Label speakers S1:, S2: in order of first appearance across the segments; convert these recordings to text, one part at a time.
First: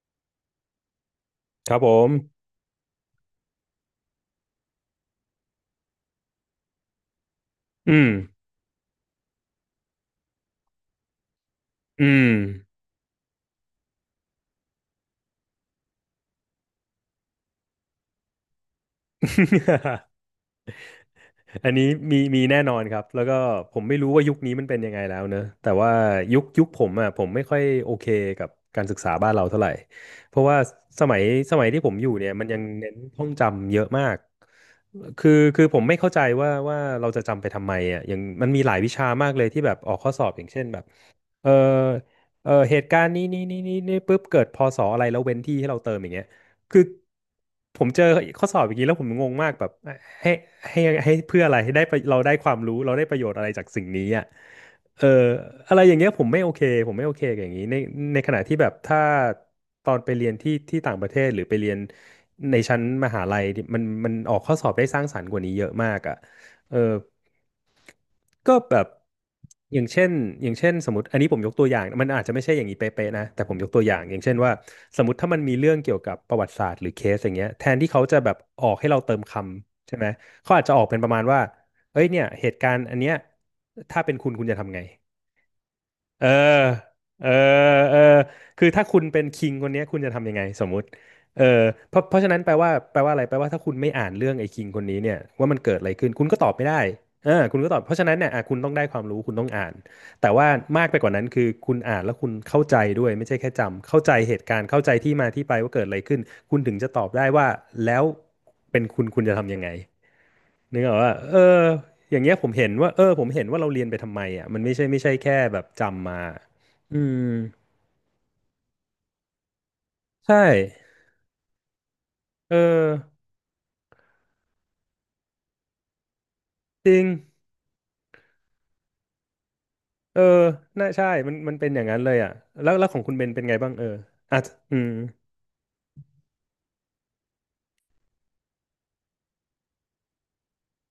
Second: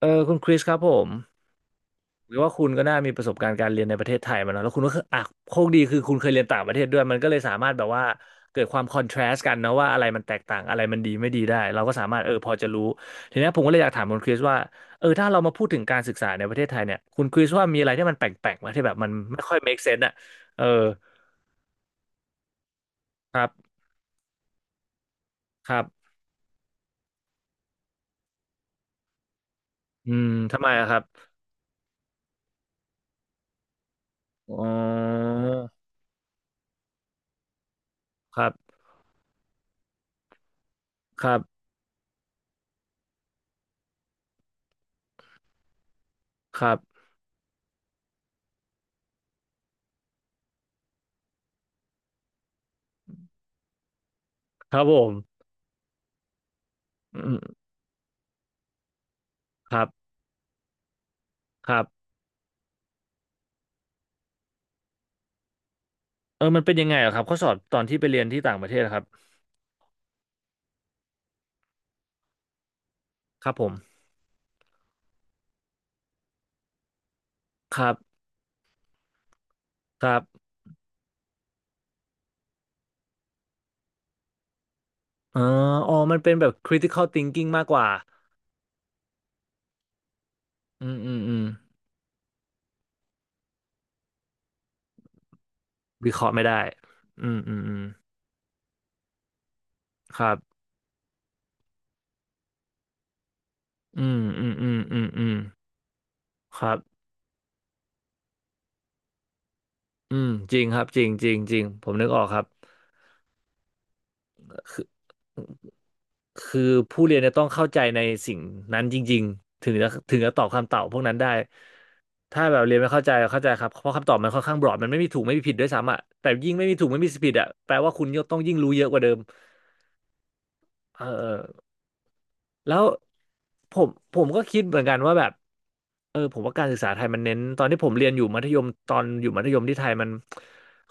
S1: คุณคริสครับผม
S2: ครับผ
S1: หรือ
S2: ม
S1: ว่าคุณก็น่ามีประสบการณ์การเรียนในประเทศไทยมาเนอะแล้วคุณก็คืออ่ะโชคดีคือคุณเคยเรียนต่างประเทศด้วยมันก็เลยสามารถแบบ
S2: อื
S1: ว่า
S2: ม
S1: เกิดความคอนทราสต์กันเนอะว่าอะไรมันแตกต่างอะไรมันดีไม่ดีได้เราก็สา
S2: อื
S1: มารถ
S2: ม
S1: พอจะรู้ทีเนี้ยผมก็เลยอยากถามคุณคริสว่าถ้าเรามาพูดถึงการศึกษาในประเทศไทยเนี่ยคุณคริสว่ามีอะไรที่มันแปลกๆไหมที่แบบมันไม่ค่อย make sense อ่ะ เออ
S2: อันนี้มีแน่นอนครับแล้ว
S1: ค
S2: ก็
S1: รับ
S2: ผมไม่รู้ว่ายุคนี้มันเป็นยังไงแล้วเนอะ
S1: ค
S2: แต่
S1: รั
S2: ว่า
S1: บ
S2: ยุคผมอ่ะผมไม่ค่อยโอเคกับการศึกษาบ้านเราเท่าไหร่
S1: อืม
S2: เพราะว่า
S1: ทำไมอะครับ
S2: สมัยสมัยที่ผมอยู่เนี่ยมันยังเน้นท่องจำเยอะมาก
S1: อ๋อ
S2: คือผมไม่เข้าใจว่าเราจะจำไปทำไมอ่ะอย่าง
S1: ครั
S2: มัน
S1: บ
S2: มีหลายวิชามากเลยที่แบบออกข้อสอบอย่างเช่นแบบ
S1: ครั
S2: เออ
S1: บ
S2: เออเหตุการณ์นี้นี่ปุ๊บเกิดพศอะไรแล้วเว้นที่ให้เราเติมอย่างเงี้ย
S1: ครั
S2: คือ
S1: บ
S2: ผมเจอข้อสอบอย่างนี้แล้วผมงงมากแบบให้ให้ให้เพื่ออะไรให้ได้ประเราได้ความรู้เราได้ประโยชน์อะไรจากสิ่งนี้อ่ะ
S1: ครับผ
S2: เออ
S1: ม
S2: อะไรอย่างเงี้ยผมไม่โอเคผมไม่โอ
S1: อื
S2: เคกับอย่าง
S1: ม
S2: นี้ในในขณะที่แบบถ้า
S1: ครั
S2: ตอนไป
S1: บ
S2: เรียนที่ต่างประเทศหรือไปเรี
S1: ค
S2: ยน
S1: รับ
S2: ในชั้นมหาลัยมันออกข้อสอบได้สร้างสรรค์กว่านี้เยอะมากอ่ะ
S1: เออมันเป็
S2: เอ
S1: น
S2: อ
S1: ยังไงเหรอะครับ เขาสอนตอนที่ไปเรียนที่
S2: ก็
S1: ต่างประเท
S2: แบ
S1: ศ
S2: บ
S1: อะครับ
S2: อย่างเช่นอย่างเช่นสมมติอันนี้ผมยกตัวอย่างมันอาจจะไม่ใช่อย่างนี้เป๊ะๆนะแต่
S1: ค
S2: ผ
S1: รับ
S2: ม
S1: ผ
S2: ยก
S1: ม
S2: ตัวอย่างอย่างเช่นว่าสมมติถ้ามันมีเรื่องเกี่ยวกับประวัติศาสตร์หรือเคสอย่างเงี้ยแท
S1: ค
S2: น
S1: รั
S2: ที่
S1: บ
S2: เขาจะแบบออกให้เราเติมคำใช่
S1: ค
S2: ไหม
S1: รับ
S2: เขาอาจจะออกเป็นประมาณว่าเอ้ยเนี่ยเหตุการณ์อันเนี้ยถ้าเป็นคุณคุณจะทำไง
S1: อ๋ออ๋อมัน
S2: เออ
S1: เป็นแบบ critical
S2: เออ
S1: thinking มากกว่า
S2: เออคือถ้าคุณเป็นคิงคนเนี้ยคุณจะทำยังไงสมมุ
S1: อื
S2: ติ
S1: มอืมอื
S2: เอ
S1: ม
S2: อเพราะฉะนั้นแปลว่าอะไรแปลว่าถ้าคุณไม่อ่านเรื่องไอ้คิงคนนี้เนี่ยว่ามันเกิดอะไรขึ้
S1: วิ
S2: น
S1: เค
S2: คุณ
S1: ราะห์
S2: ก็
S1: ไม่
S2: ตอบ
S1: ได้
S2: ไม่ได้เอ
S1: อื
S2: อ
S1: มอื
S2: คุ
S1: ม
S2: ณก็
S1: อื
S2: ตอบ
S1: ม
S2: เพราะฉะนั้นเนี่ยอ่ะคุณต้องได้ความรู้คุณต้องอ่าน
S1: ค
S2: แต่
S1: รับ
S2: ว่ามากไปกว่านั้นคือคุณอ่านแล้วคุณเข้าใจด้วยไม่ใช่แค่จำเข้า
S1: อื
S2: ใจ
S1: ม
S2: เห
S1: อื
S2: ตุ
S1: ม
S2: การ
S1: อื
S2: ณ์
S1: ม
S2: เข้าใจ
S1: อืม
S2: ที่
S1: อื
S2: มา
S1: ม
S2: ที่ไปว่าเกิดอะไรขึ้นคุ
S1: ค
S2: ณ
S1: รั
S2: ถึง
S1: บ
S2: จะตอบได้ว่าแล้วเป็นคุณคุณจะทำยังไง
S1: อืมจริงค
S2: นึ
S1: รั
S2: ก
S1: บ
S2: ออ
S1: จ
S2: ก
S1: ริง
S2: ว่า
S1: จริง
S2: เอ
S1: จริ
S2: อ
S1: งผมนึก
S2: อ
S1: อ
S2: ย่า
S1: อ
S2: ง
S1: ก
S2: เงี้
S1: ค
S2: ย
S1: รั
S2: ผ
S1: บ
S2: มเห็นว่าเราเรียนไปทำไมอ่ะมันไม่ใช่แค่แบบจำมา
S1: คือผู้
S2: อื
S1: เรียน
S2: ม
S1: จะต้องเข้าใจในสิ่งนั้นจริงๆถึงจะ
S2: ใช่
S1: ตอบคำตอบพวกนั้นได้ถ้า
S2: เออ
S1: แบบเรียนไม่เข้าใจเข้าใจครับเพราะคำตอบมันค่อนข้างบรอดมันไม่มีถูกไม่มีผิดด้วยซ้ำอ่ะแต่ยิ่งไม่มีถู
S2: จ
S1: กไม่
S2: ริง
S1: มีผิดอ่ะแปลว่าคุณก็ต้องยิ่งรู้เยอะกว่าเดิม
S2: เออน่า
S1: เอ
S2: ใช่มัน
S1: อ
S2: มันเป็นอย่างนั้นเลยอ่ะแล้ว
S1: แล้ว
S2: แล้วของคุณเบนเป็นไงบ้า
S1: ผ
S2: งเออ
S1: มผม
S2: อ่ะ
S1: ก็คิดเห
S2: อื
S1: มือน
S2: ม
S1: กันว่าแบบผมว่าการศึกษาไทยมันเน้นตอนที่ผมเรียนอยู่มัธยมตอนอยู่มัธยมที่ไทยมัน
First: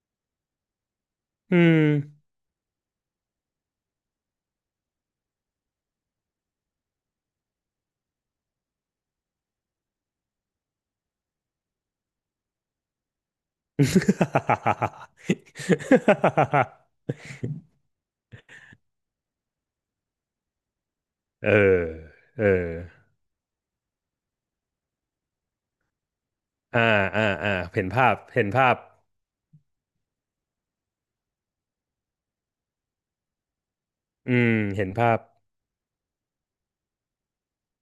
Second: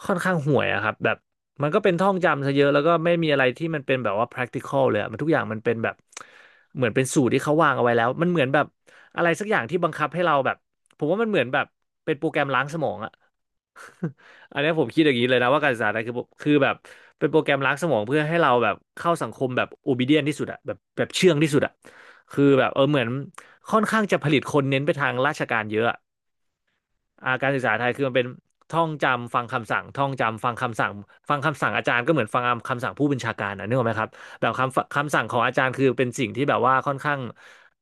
S1: ค่อนข้างห่วยอะครับแบบ
S2: อื
S1: มันก็
S2: ม
S1: เป็นท่องจำซะเยอะแล้วก็ไม่มีอะไรที่มันเป็นแบบว่า practical เลยอะมันทุกอย่างมันเป็นแบบเหมือนเป็นสูตรที่เขาวางเอาไว้แล้วมันเหมือนแบบอะไรสักอย่างที่บังคับให้เราแบบผมว่ามันเหมือนแบบเป็นโปรแกรมล้างสมองอะ อันนี้ผมคิดอย่างนี้เลยนะว่าการศึกษาไทยคือคือแบบ เป็นโปรแกรมล้างสมองเพื่อให้เราแบบเข้าสังคมแบบ obedient ที่สุดอะแบบเชื่อง
S2: เอ
S1: ที่สุดอะ
S2: อ
S1: คือ
S2: เอ
S1: แบ
S2: อ
S1: บเออเหมือนค่อนข้างจะผลิตคนเน้นไปทางราชการเยอะอะ
S2: อ่าอ่า
S1: อ่าการ
S2: อ่า
S1: ศึกษา
S2: เห็
S1: ไท
S2: น
S1: ยคือ
S2: ภา
S1: มัน
S2: พ
S1: เป็น
S2: เห็นภาพ
S1: ท่องจำฟังคำสั่งท่องจำฟังคำสั่งฟังคำสั่งอาจารย์ก็เหมือนฟังคำสั่งผู้บัญชาการนะนึกออกไหมครับ
S2: อื
S1: แบ
S2: ม
S1: บ
S2: เห็น
S1: คำ
S2: ภา
S1: คำ
S2: พ
S1: สั่งของอาจารย์คือเป็นสิ่งที่แบบว่าค่อนข้าง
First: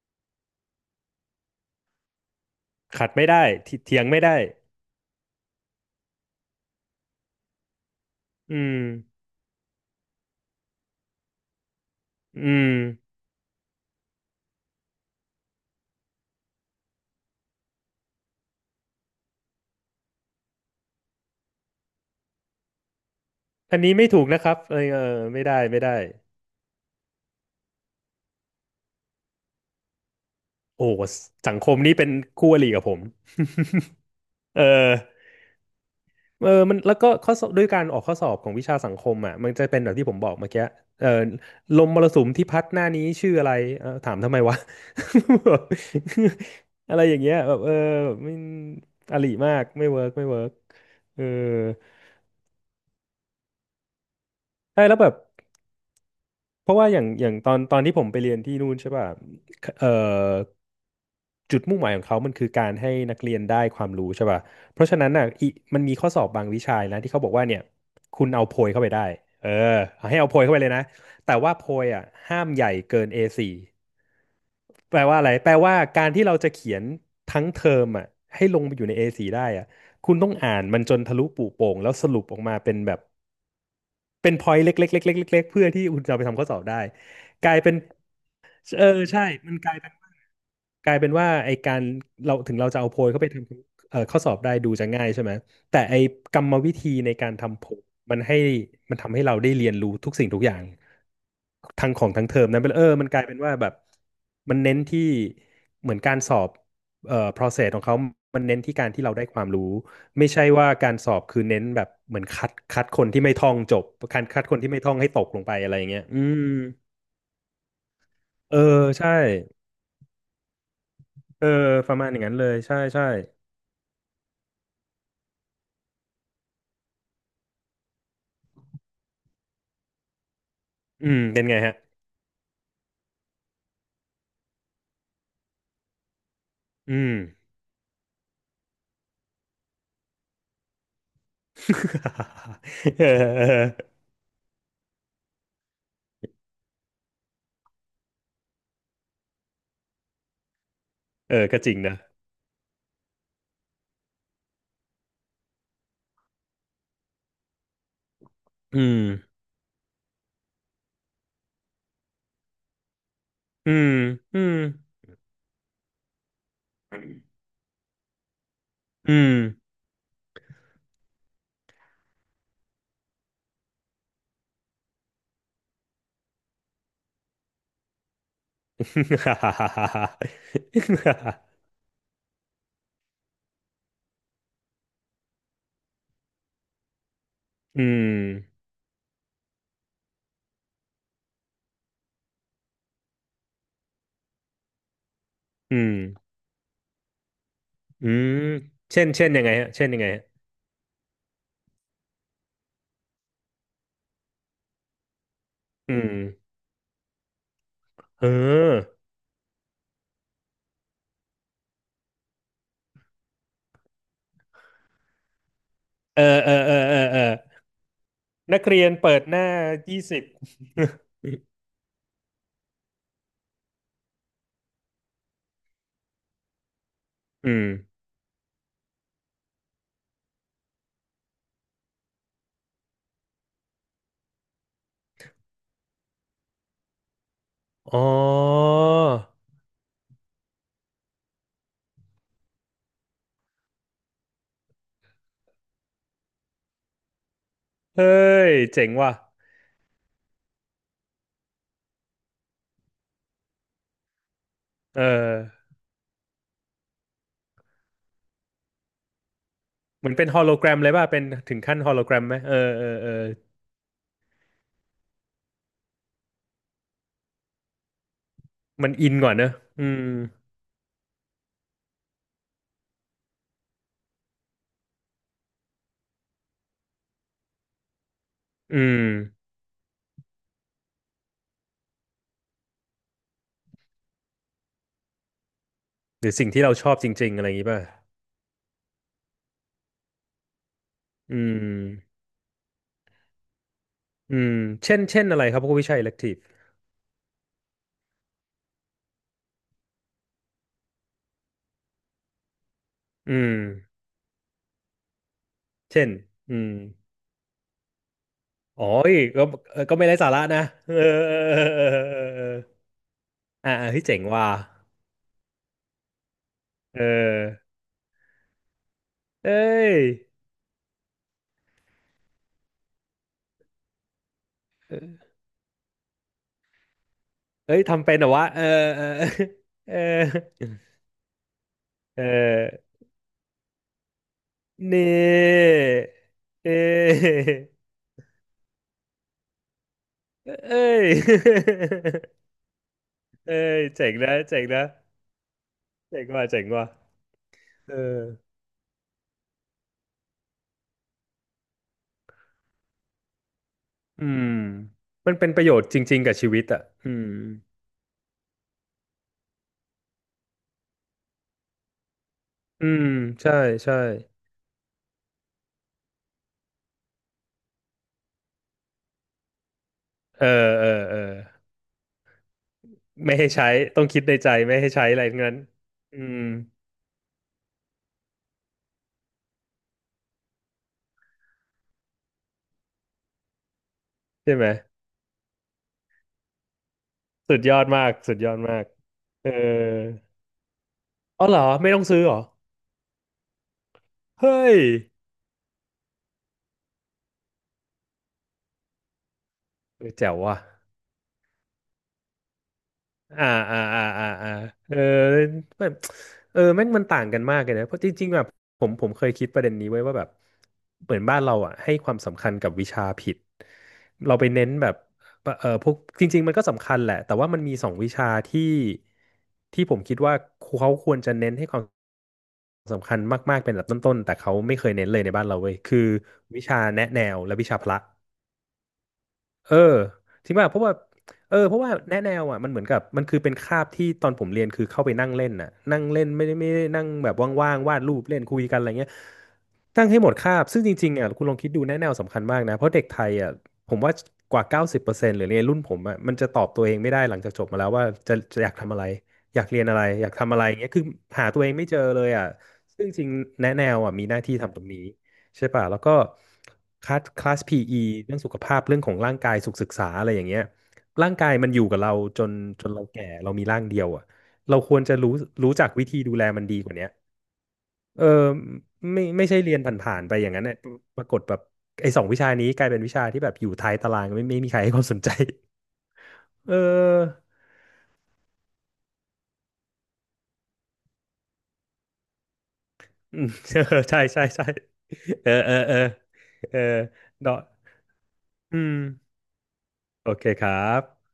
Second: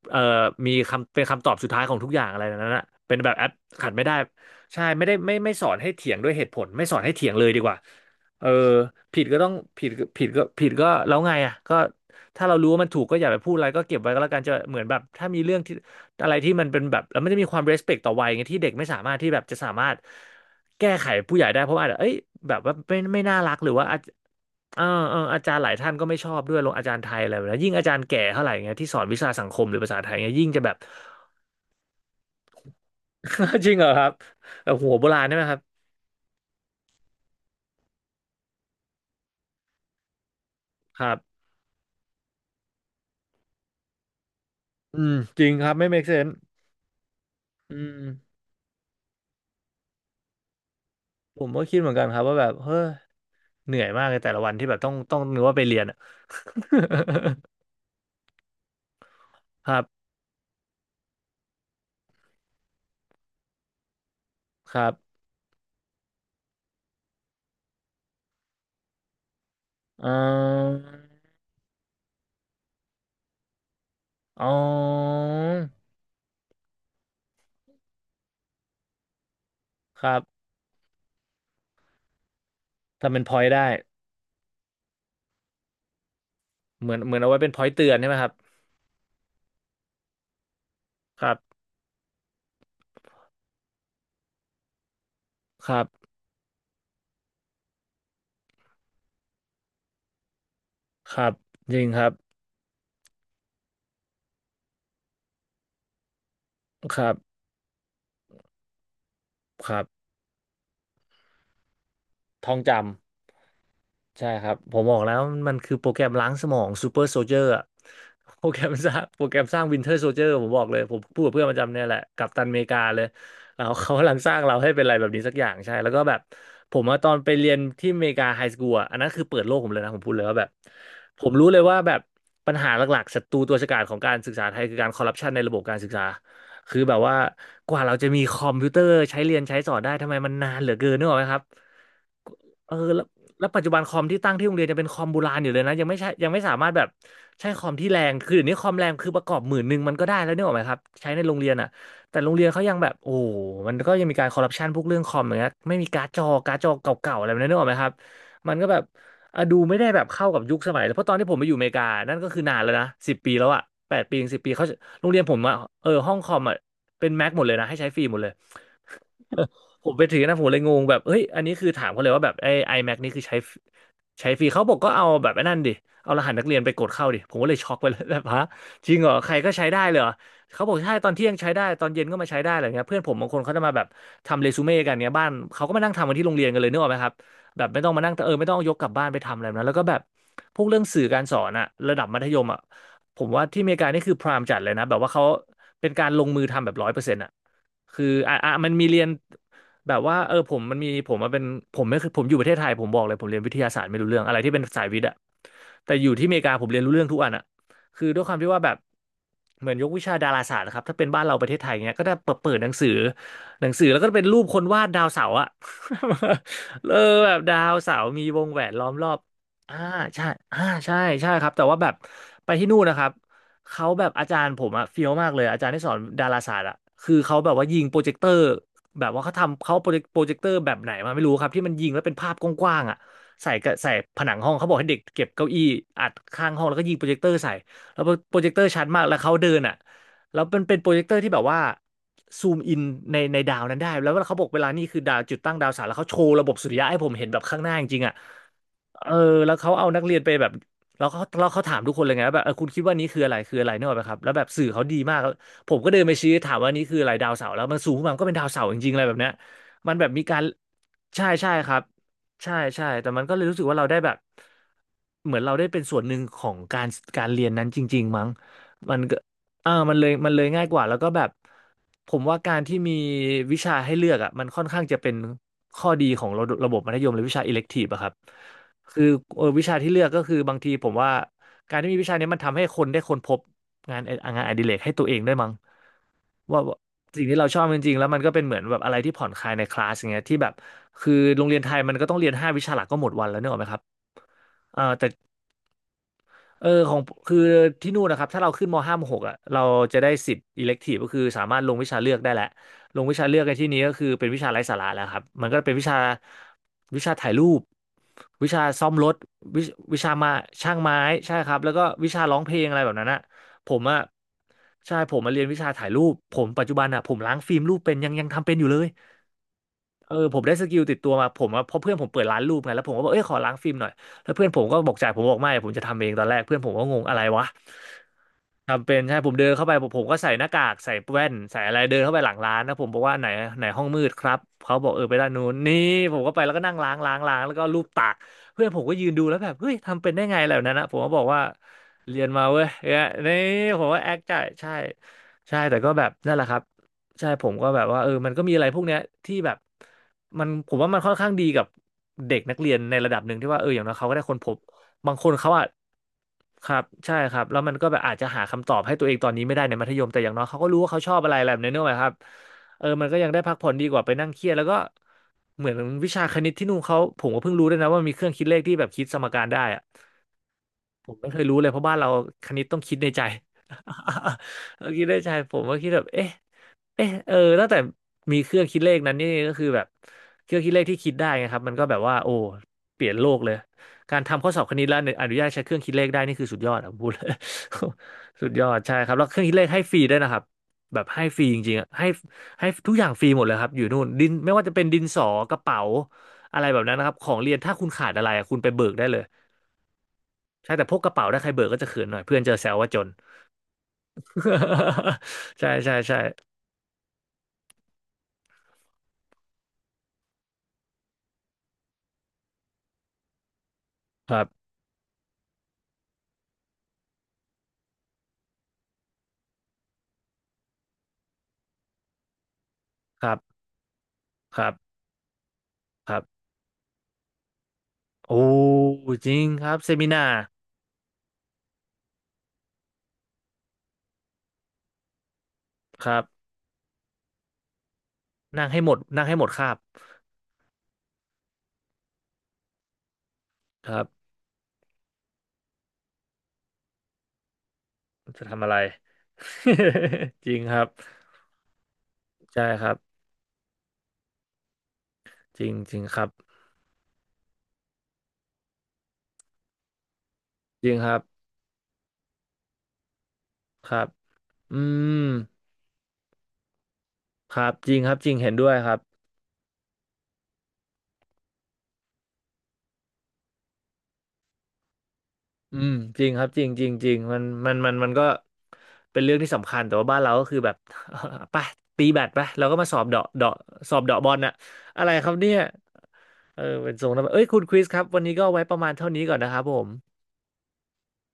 S1: เอ่อมีคำเป็นคำตอบสุดท้ายของทุกอย่างอะไรแบบนั้นนะ
S2: ขัด
S1: เป็น
S2: ไม่
S1: แบบแอ
S2: ได้
S1: ป
S2: ทิ
S1: ขัด
S2: เถีย
S1: ไม่
S2: ง
S1: ได้
S2: ไม่ได้
S1: ใช่ไม่ได้ไม่สอนให้เถียงด้วยเหตุผลไม่สอนให้เถียงเลยดีกว่าเออ
S2: อืม
S1: ผิดก็ต้องผิดผิดก็ผิดก็แล้วไงอ่ะก็ถ้า
S2: อื
S1: เรารู้
S2: ม
S1: ว่ามันถูกก็อย่าไปพูดอะไรก็เก็บไว้ก็แล้วกันจะเหมือนแบบถ้ามีเรื่องที่ อะไรที่มันเป็นแบบแล้วมันจะมีความ respect ต่อวัยไงที่เด็กไม่สามารถที่แบบจะสามารถแก้ไขผู้ใหญ่ได้เพราะว่าอาจจะเอ้ยแบบว่าไม่น่ารักหรือ
S2: อัน
S1: ว่า
S2: นี้
S1: อาจ
S2: ไม่ถูกนะครับเออ
S1: เออ
S2: เออ
S1: เอออา
S2: ไม่
S1: จา
S2: ได้
S1: รย์หลาย
S2: ไม่ได้
S1: ท่านก็ไม่ชอบด้วยลงอาจารย์ไทยอะไรแบบนี้ยิ่งอาจารย์แก่เท่าไหร่เงี้ยที่สอนวิชาสังคมหรือภาษาไทยเงี้ยยิ่งจะแบบ
S2: โอ้สังคมนี้เป็นคู่อริกับผม
S1: จริงเหรอครับ แบบหั
S2: เออ
S1: วโบราณใช่ไหมครับ
S2: เออมันแล้วก็ข้อสอบด้วยการออกข้อสอบของวิชาสังคมอ่ะมันจะเป็นแบบที่ผมบอกเมื่อกี้
S1: ค
S2: เออ
S1: รับ
S2: ลมมรสุมที่พัดหน้านี้ชื่ออะไรเออถามทำไมวะ
S1: อืมจริงครับไม่ make sense
S2: อะไรอย่างเงี้ยแบบเอ
S1: อื
S2: อ
S1: ม
S2: แบบไม่อริมากไม่เวิร์กเออ
S1: ผมก็คิดเหมือนกันครับว่าแบบเฮ้ยเหนื่อยมากเลยแต่ละวันที่แบบ
S2: ใช่
S1: ต้อง
S2: แล้วแบบ
S1: ต้องนึกว่าไปเรียนอะ
S2: เพราะว่าอย่างอย่างตอนที่ผมไปเรียนที่นู่นใช่ป่ะ
S1: ครับ
S2: เอ่อจุดมุ่งหมายของเขามันคือการให้นักเรียนได้ความรู้ใช่ป่ะ
S1: ค
S2: เพ
S1: รั
S2: ราะ
S1: บ
S2: ฉะนั้นน่ะอีมันมีข้อสอบบางวิชานะที่เขาบอกว่าเนี่ยคุณเอาโพยเข้าไปได้เออ
S1: เอ่
S2: ให้เอาโพยเข้าไปเลยนะ
S1: อ
S2: แต่ว่าโพยอ่ะห้ามใหญ่เกิน A4
S1: อ๋อ
S2: แปลว่าอะไรแปลว่าการที่เราจะเขียนทั้งเทอมอ่ะให้ลงไปอยู่ใน A4 ได้อ่ะ
S1: ค
S2: คุ
S1: รั
S2: ณ
S1: บ
S2: ต้องอ่านมันจนทะลุปุโปร่งแล้วสรุปออกมาเป็นแบบ
S1: ทำเป็นพอยต์ได้
S2: เป็นพอยต์เล็กๆๆๆๆเพื่อที่คุณจะเอาไปทำข้อสอบได้
S1: เหมือนเหมือนเอาไว้
S2: ก
S1: เป็น
S2: ลา
S1: พ
S2: ย
S1: อย
S2: เป็
S1: ต์
S2: น
S1: เตือนใช่ไหมครับ
S2: เออใช่มันกลายเป็น
S1: ค
S2: ว่า
S1: รั
S2: ไอ
S1: บ
S2: การเราถึงเราจะเอาโพยเข้าไปทำเอ่อข้อสอบได้ดูจะง่ายใช่ไหม
S1: ค
S2: แต่
S1: รับ
S2: ไอกรรมวิธีในการทำโพยมันให้มันทำให้เราได้เรียนรู้ทุกสิ่งทุกอย่าง
S1: ครับ จริง
S2: ทั้ง
S1: ค
S2: ขอ
S1: รับ
S2: งทั้งเทอมนั้นเป็นเออมันกลายเป็นว่าแบบมันเน้นที่เหมือนการสอบ
S1: ครั
S2: เอ่อ
S1: บ
S2: process ของเขามันเน้นที่การที่เราได้ความรู้
S1: ครับ
S2: ไม่ใช่ว่าการสอบคือเน้นแบบเหมือนคั
S1: ท่
S2: ด
S1: องจำ
S2: คัดคนที่ไม่ท่องจบการ
S1: ใช่
S2: คัด
S1: ครั
S2: ค
S1: บ
S2: นที่
S1: ผ
S2: ไม่
S1: ม
S2: ท่
S1: บ
S2: อ
S1: อ
S2: ง
S1: ก
S2: ให้
S1: แล้
S2: ต
S1: ว
S2: กลง
S1: มั
S2: ไป
S1: น
S2: อะ
S1: คื
S2: ไร
S1: อ
S2: อ
S1: โป
S2: ย่า
S1: ร
S2: ง
S1: แก
S2: เงี้
S1: ร
S2: ย
S1: ม
S2: อื
S1: ล้าง
S2: ม
S1: สมองซูเปอร์โซเจอร์อะ โปร
S2: เอ
S1: แก
S2: อ
S1: รมสร้าง
S2: ใช่
S1: โปรแกรมสร้างวินเทอร์โซเจอร์ผมบอกเลยผมพูดกับเพื่
S2: เอ
S1: อน
S2: อ
S1: ประจำเนี่ย
S2: ป
S1: แห
S2: ระ
S1: ละ
S2: มาณอย่าง
S1: กัป
S2: นั้น
S1: ตั
S2: เล
S1: นอ
S2: ย
S1: เมริ
S2: ใช่
S1: กาเล
S2: ใช่
S1: ยเรา เขากำลังสร้างเราให้เป็นอะไรแบบนี้สักอย่างใช่แล้วก็แบบผมอะตอนไปเรียนที่อเมริกาไฮสคูลอะอันนั้นคือเปิดโลกผมเลยนะผมพูดเลยว่าแบบ
S2: อืม
S1: ผม
S2: เป็น
S1: รู้
S2: ไง
S1: เลย
S2: ฮะ
S1: ว่าแบบปัญหาหลักๆศัตรูตัวฉกาจของการศึกษาไทยคือการคอร์รัปชันในระบบการศึกษาคือ
S2: อื
S1: แบบ
S2: ม
S1: ว่ากว่าเราจะมีคอมพิวเตอร์ใช้เรียนใช้สอนได้ทำไมมันนานเหลือเกินนึกออกไหมครับ เออ แล้
S2: เอ
S1: ว
S2: อเอ
S1: แล้ว
S2: อ
S1: ปัจจุบันคอมที่ตั้งที่โรงเรียนจะเป็นคอมโบราณอยู่เลยนะยังไม่ใช่ยังไม่สามารถแบบใช้คอมที่แรงคือเดี๋ยวนี้คอมแรงคือประกอบ10,000มันก็ได้แล้วนึกออกไหมครับใช้ในโร
S2: เอ
S1: ง
S2: อ
S1: เรียน
S2: ก็
S1: อ่ะ
S2: จริงนะ
S1: แต่โรงเรียนเขายังแบบโอ้โหมันก็ยังมีการคอร์รัปชันพวกเรื่องคอมอย่างเงี้ยไม่มีการ์ดจอการ์ดจอเก่าๆอะไรแบบนั้นนึกออกไหมครับมันก็แบ
S2: อื
S1: บ
S2: ม
S1: อ่ะดูไม่ได้แบบเข้ากับยุคสมัยแล้วเพราะตอนที่ผมไปอยู่อเมริกานั่นก็คือนานแล้วนะสิบปีแล้วอ่ะ
S2: อืม
S1: แปดปีถึง
S2: อื
S1: สิบปี
S2: ม
S1: เขาโรงเรียนผมอ่ะห้องคอมอ่ะเป็นแม็กหมดเลยนะให้ใช้ฟรีหมดเลย
S2: อืม
S1: ผมไปถือนะผมเลยงงแบบเฮ้ยอันนี้คือถามเขาเลยว่าแบบไอ้ iMac นี่คือใช้ฟรีเขาบอกก็เอาแบบไอ้นั่นดิเอารหัสนักเรียนไปกดเข้าดิผมก็เลยช็อกไปเลย แบบฮะจริงเหรอใครก็ใช้ได้เลยเหรอเขาบอกใช่ตอนเที่ยงใช้ได้ตอนเย็นก็มาใช้ได้อะไรเงี้ยเพื่อนผมบางคนเขาจะมาแบบทำเรซูเม่กันเนี้ยบ้านเขาก็มานั่งทำกันที่โรงเรียนกันเลยนึกออกไหมครับแบบไม่
S2: อื
S1: ต้องมานั่งไม่ต้อง
S2: ม
S1: ยกกลับบ้านไปทำอะไรแบบนั้นแล้วก็แบบพวกเรื่องสื่อการสอนอะระดับมัธยมอะผมว่าที่อเมริกานี่คือพรามจัดเลยนะแบบว่าเขา
S2: อื
S1: เป็น
S2: ม
S1: การลงมือทำแบบ100% คือ
S2: อืม
S1: อ่ะอ่ะมันมีเรียน
S2: เช่น
S1: แบ
S2: ยั
S1: บ
S2: งไง
S1: ว่า
S2: ฮะ
S1: ผมมันมีผมมาเป็นผมไม่คือผมอยู่ประเทศไทยผมบอกเลยผมเรียนวิทยาศาสตร์ไม่รู้เรื่องอะไรที่เป็นสายวิทย์อะแต่
S2: อื
S1: อยู่
S2: ม
S1: ที่อเมริกาผมเรียนรู้เรื่องทุกอันอะคือด้ว
S2: เ
S1: ยความที่ว่าแบบ
S2: ออ
S1: เหมือนยกวิชาดาราศาสตร์นะครับถ้าเป็นบ้านเราประเทศไทยเนี้ยก็จะเปิดเปิดหนังสือหนังสือแล้วก็เป็นรูปคนวาดดาวเสาร์อะ
S2: เออเออ เออ
S1: เอ
S2: เอ
S1: อ
S2: อเออ
S1: แบบดาวเสาร์มีวงแห
S2: นั
S1: ว
S2: ก
S1: น
S2: เรี
S1: ล้
S2: ย
S1: อ
S2: น
S1: มรอ
S2: เปิ
S1: บ
S2: ดหน้า
S1: อ่า
S2: ยี่สิ
S1: ใช่
S2: บ
S1: อ่าใช่ใช่ครับแต่ว่าแบบไปที่นู่นนะครับ เขาแบบอาจารย์ผมอะเฟี้ยวมากเลยอาจารย์ที่สอนดาราศาสตร์อะคือเขา
S2: อื
S1: แบบว่า
S2: ม
S1: ยิงโปรเจคเตอร์แบบว่าเขาทำเขาโปรเจคเตอร์แบบไหนมาไม่รู้ครับที่มันยิงแล้วเป็นภาพกว้างๆอะใส่กะใส่ผนังห้องเขาบอกให้เด็กเก็บเก้าอี้อัดข้างห้องแล้วก็ยิงโปรเจคเตอร์ใส่
S2: อ๋
S1: แล้
S2: อ
S1: วโปรเจคเตอร์ชัดมากแล้วเขาเดินอะแล้วมันเป็นโปรเจคเตอร์ที่แบบว่าซูมอินในดาวนั้นได้แล้วเขาบอกเวลานี่คือดาวจุดตั้งดาวเสาร์แล้วเขาโชว์ระบบสุริยะให้ผมเห็นแบบข้างหน้าจริง
S2: เฮ้
S1: ๆอะ
S2: ย เจ๋ง
S1: เอ
S2: ว่ะ
S1: อแล้วเขาเอานักเรียนไปแบบ แล้วเขาถามทุกคนเลยไงว่าแบบคุณคิดว่านี้คืออะไรคืออะไรนึกออกไหมครับแล้วแบบสื่อเขาดี
S2: เอ
S1: มาก
S2: อ
S1: ผมก็เดินไปชี้ถามว่านี่คืออะไรดาวเสาร์แล้วมันสูงขึ้นมามันก็เป็นดาวเสาร์จริงๆอะไรแบบเนี้ยมันแบ
S2: เห
S1: บ
S2: มือน
S1: มี
S2: เป็น
S1: กา
S2: ฮอ
S1: ร
S2: ลโลแกรมเลยป่ะเป็น
S1: ใช่ใช่
S2: ถึง
S1: ค
S2: ขั้
S1: รั
S2: น
S1: บ
S2: ฮอลโลแกรมไหมเอ
S1: ใช่
S2: อเอ
S1: ใช่
S2: อ
S1: แต่
S2: เออ
S1: มันก็เลยรู้สึกว่าเราได้แบบเหมือนเราได้เป็นส่วนหนึ่งของการเรียนนั้นจริงๆมั้ง
S2: มัน
S1: มัน
S2: อิน
S1: ก็
S2: ก่อนเนอะอื
S1: มัน
S2: ม
S1: เลยมันเลยง่ายกว่าแล้วก็แบบผมว่าการที่มีวิชาให้เลือกอ่ะมันค่อนข้างจะเป็นข้อดีของระบบมัธยมหรือวิชาอิเล็กทีฟอะครับ
S2: อืม
S1: คือวิชาที่เลือกก็คือบางทีผมว่าการที่มีวิชานี้มันทำให้คนได้ค้นพบงานงานอดิเรกให้ตัวเองด้วยมั้ง
S2: หรือสิ่ง
S1: ว่า
S2: ที่เรา
S1: ว่า
S2: ชอบจ
S1: สิ่ง
S2: ริงๆ
S1: ที่
S2: อะไร
S1: เรา
S2: อ
S1: ช
S2: ย่าง
S1: อบ
S2: นี้
S1: จ
S2: ป่ะ
S1: ริงๆแล้วมันก็เป็นเหมือนแบบอะไรที่ผ่อนคลายในคลาสอย่างเงี้ยที่แบบคือ
S2: อื
S1: โรงเรียน
S2: ม
S1: ไทยมันก็ต้องเรียน5 วิชาหลักก็หมดวันแล้วเนกอะไหมครับ
S2: อืมเช่น
S1: แต่
S2: เช่นอะไรครับพวกวิชาอิเล็กทีฟ
S1: ของคือที่นู่นนะครับถ้าเราขึ้นมห้าามหกอ่ะเราจะได้สิทธิ์อิเล็กทีฟก็คือสามารถลงวิชาเลือกได้แหละลงวิชา
S2: อื
S1: เลือกใน
S2: ม
S1: ที่นี้ก็คือเป็นวิชาไร้สาระแล้วครับมันก็เป็นวิชา
S2: เช่นอืม
S1: วิชาถ่ายรูปวิชา
S2: อ๋อ
S1: ซ่อมร
S2: เอ้
S1: ถ
S2: ยก็
S1: วิ
S2: เออก็
S1: วิ
S2: ไม่
S1: ชา
S2: ไร้
S1: มา
S2: สาระนะ
S1: ช่าง
S2: เอ
S1: ไม้
S2: อเอ
S1: ใช่
S2: อ
S1: ครับแล้ว
S2: เอ
S1: ก็
S2: อเอ
S1: วิชา
S2: อ
S1: ร้อ
S2: เอ
S1: ง
S2: อ
S1: เพลงอะไรแบบนั้นอ่ะผ
S2: อ่า
S1: มอ่ะ
S2: เฮ้ยเจ๋งว่ะ
S1: ใช่ผมมาเรียนวิชาถ่ายรูปผมปัจจุบัน
S2: เอ
S1: อ่ะผมล้าง
S2: อ
S1: ฟิล์มรูปเป็นยังทำเป็นอยู่เลย
S2: เอ้ย
S1: เออผมได้สกิลติดตัวมาผมอะเพราะเพื่อนผมเปิดร้านรูปไงแล้วผมก็บอกเอ้ยขอล้างฟิล์มหน่อยแล้วเพื่อนผมก็บอกจ่ายผมบอกไม่ผมจะทำเองตอนแรกเพื่อนผมก็งงอะไรวะ
S2: เอ้ยทำเป็นเหรอวะเออ
S1: ทำเป็น
S2: เออ
S1: ใช่ผมเดินเข้าไปผม
S2: เอ
S1: ผมก็ใส่หน้ากา
S2: อ
S1: กใส่แว่นใส่อะไรเดินเข้าไป
S2: เอ
S1: หลังร้านนะผม
S2: อ
S1: บอกว่าไหนไหนห้องมืดครับเขาบอก
S2: นี่
S1: เออไปด้านนู้นนี่ผมก็ไปแล้วก็
S2: เอ
S1: นั่งล้างแล้วก็ลูบ
S2: อ
S1: ตากเพื่อนผมก็ยืนดูแล้วแบบเฮ้ยทำเป็นได้ไงอะไรแบบนั้
S2: เอ้
S1: นนะผม
S2: ย
S1: ก็บอกว่าเรียนมาเว้ยเนี่ยนี่
S2: เอ้
S1: ผ
S2: ย
S1: มว่า
S2: เจ๋
S1: แอ
S2: ง
S1: ค
S2: นะ
S1: จ่าย
S2: เจ๋ง
S1: ใช่
S2: นะ
S1: ใช่แต่ก็แบบ
S2: เจ๋ง
S1: นั่นแห
S2: ว่ะ
S1: ละครับ
S2: เจ๋งว่ะ
S1: ใช่ผมก็แบบ
S2: เอ
S1: ว่าเออ
S2: อ
S1: มันก็มีอะไรพวกเนี้ยที่แบบมันผมว่ามันค่อนข้างดีกับเด็กนักเรียนในระดับหนึ่งที่ว่าเอออย่างน้อยเขาก็ได้
S2: อื
S1: ค้น
S2: ม
S1: พบ บางคน
S2: มันเป็
S1: เขา
S2: นประ
S1: อะ
S2: โยชน์จริงๆกับชีวิต
S1: ครั
S2: อ่ะ
S1: บ
S2: อื
S1: ใช่
S2: ม
S1: ครับแล้วมันก็แบบอาจจะหาคำตอบให้ตัวเองตอนนี้ไม่ได้ในมัธยมแต่อย่างน้อยเขาก็รู้ว่าเขาชอบอะไรอะไรแบบนี้นึกออกไหมครับเอ
S2: อื
S1: อมั
S2: ม
S1: นก็ยังได้พั
S2: ใช่
S1: กผ่อนดี
S2: ใช่
S1: กว่าไปนั่งเครียดแล้วก็เหมือนวิชาคณิตที่นู่นเขาผมก็เพิ่งรู้ด้วยนะว่ามีเครื่องคิดเลขที่แบบคิดสมการได้อะ
S2: เออเออ
S1: ผม
S2: เออ
S1: ไม่เคยรู้เลยเพราะบ้านเราคณิตต้องคิดในใจ
S2: ไม่ให้ใช้ต้องคิดในใจ ไม่
S1: เออ
S2: ให้
S1: คิ
S2: ใช้
S1: ดใน
S2: อะไร
S1: ใจ
S2: ทั้ง
S1: ผ
S2: นั้น
S1: มก็คิดแบบ
S2: อื
S1: เอ๊ะ
S2: ม
S1: เอะเออตั้งแต่มีเครื่องคิดเลขนั้นนี่ก็คือแบบเครื่องคิดเลขที่คิดได้ไงครับมันก็แบบว่าโอ้เปลี่ยนโลกเลยการทำข้อ
S2: ใช่
S1: สอ
S2: ไหม
S1: บคณิตแล้วอนุญาตใช้เครื่องคิดเลขได้นี่คือสุดยอดอะผมพูดเลย
S2: สุดยอดมากสุด
S1: สุ
S2: ย
S1: ด
S2: อด
S1: ยอด
S2: มาก
S1: ใช่ครับแล้วเครื่อง
S2: เออ
S1: คิดเลขให้ฟรีด้วยนะครับแบบให้ฟ
S2: อ๋
S1: รี
S2: อเหร
S1: จ
S2: อ
S1: ริงๆอะ
S2: ไม่ต้อง
S1: ให้
S2: ซื้อเหรอ
S1: ให้ทุกอย่างฟรีหมดเลยครับอยู่นู่นดินไม่
S2: เฮ้
S1: ว่าจะ
S2: ย
S1: เป็นดินสอกระเป๋าอะไรแบบนั้นนะครับของเรียนถ้าคุณขาดอะไรอะคุณไปเบิกได้เลย
S2: เออแจ๋วว่ะ
S1: ใช่แต่พกกระเป๋าได้ใครเบิกก็จะเขินหน่อยเพื่อนเจอแซวว่าจน
S2: อ่าอ่าอ่าอ่าอ่าเออ
S1: ใช่
S2: แบ
S1: ใช่
S2: บ
S1: ใช่
S2: เออแม่งมันต่างกันมากเลยนะเพราะจริงๆแบบผมเคยคิดประเด็นนี้ไว้ว่าแบบเหมือนบ้านเราอ่ะให้ความสำคัญกับวิชาผิด
S1: ค
S2: เรา
S1: รั
S2: ไปเน้
S1: บ
S2: นแบบเออพวกจริงๆมันก็สำคัญแหละแต่ว่ามันมีสองวิชาที่ผมคิดว่าเขาควรจะเน้นให้ความสำคัญ
S1: ครั
S2: มา
S1: บ
S2: กๆเป็นลำดับต้นๆแต่เขา
S1: ครั
S2: ไม่เคย
S1: บ
S2: เน้นเลยในบ้านเราเว้ยคือ
S1: ครับ
S2: วิชาแนะแนวและวิชาพละ
S1: โอ้จริงค
S2: เอ
S1: รั
S2: อ
S1: บเซมินา
S2: ที่ว่าเพราะว่าเออเพราะว่าแนะแนวอ่ะมันเหมือนกับมันคือเป็นคาบที่ตอนผมเรียนคือเข้าไปนั่งเล่นน่ะนั่ง
S1: ครั
S2: เล่นไม่
S1: บ
S2: ได้ไม่ได้นั่งแบบว่างๆวาดรูปเล่นคุย
S1: นั่ง
S2: กัน
S1: ให้
S2: อะไร
S1: หมด
S2: เงี้ย
S1: นั่งให้หมดคาบ
S2: ตั้งให้หมดคาบซึ่งจริงๆอ่ะคุณลองคิดดูแนะแนวสำคัญมากนะเพราะเด็กไทยอ่ะ
S1: ค
S2: ผ
S1: รั
S2: มว่า
S1: บ
S2: กว่า90%หรือในรุ่นผมอ่ะมันจะตอบตัวเองไม่ได้หลังจากจบมาแล้วว่าจะ
S1: จะ
S2: จะ
S1: ทำ
S2: อ
S1: อะ
S2: ยาก
S1: ไร
S2: ทำอะไรอยากเรียนอะไรอยาก
S1: จ
S2: ทำ
S1: ริ
S2: อะ
S1: ง
S2: ไร
S1: ครับ
S2: เงี้ยคือหาตัวเองไม่เจอเลยอ่ะ
S1: ใช่ครับ
S2: ซึ่งจริงๆแนะแนวอ่ะมีหน้าที่ทำตรงนี้
S1: จ
S2: ใช่
S1: ริง
S2: ป่ะ
S1: จ
S2: แล้
S1: ริ
S2: ว
S1: ง
S2: ก็
S1: ครับ
S2: คลาส PE เรื่องสุขภาพเรื่องของร่างกายสุขศึกษาอะไรอย่างเงี้ย
S1: จริงครั
S2: ร่าง
S1: บ
S2: กายมันอยู่กับเราจนจนเราแก่เรามีร่าง
S1: ค
S2: เดี
S1: รั
S2: ย
S1: บ
S2: วอ่ะ
S1: อื
S2: เราควรจะ
S1: ม
S2: รู้รู้จักวิธีดูแลมันดีกว่าเนี้ย
S1: ครับจริงครับ
S2: เออ
S1: จริงเห็นด้วยครับ
S2: ไม่ใช่เรียนผ่านๆไปอย่างนั้นเนี่ยปรากฏแบบไอ้สองวิชานี้กลายเป็นวิชาที่แบบอยู่ท้ายตารางไม่มีใครให้ความสนใจ
S1: อืมจริงครับจริง
S2: เ
S1: จริงจริงมั
S2: ออ
S1: นมันมันมันก็เป็นเรื่องที่สำคัญแต่ว่าบ้านเราก็คือแบบ ไปตีแบดไปแล้วก็มาสอบเดาะ
S2: อืม
S1: เดาะ ส
S2: เอ
S1: อ
S2: อ
S1: บ
S2: ใช่
S1: เดาะบอล
S2: ใช่
S1: น่ะ
S2: ใช่
S1: อะไรครับ
S2: เอ
S1: เนี่
S2: อ
S1: ย
S2: เออเออ
S1: เออ
S2: เออ
S1: เป็นทรงนั้นเอ้ย
S2: เนาะ
S1: คุณคริสครับวันนี้ก็ไว้ป
S2: อื
S1: ระมาณ
S2: ม
S1: เท่านี้ก่อนนะครับผม
S2: โอเคครับ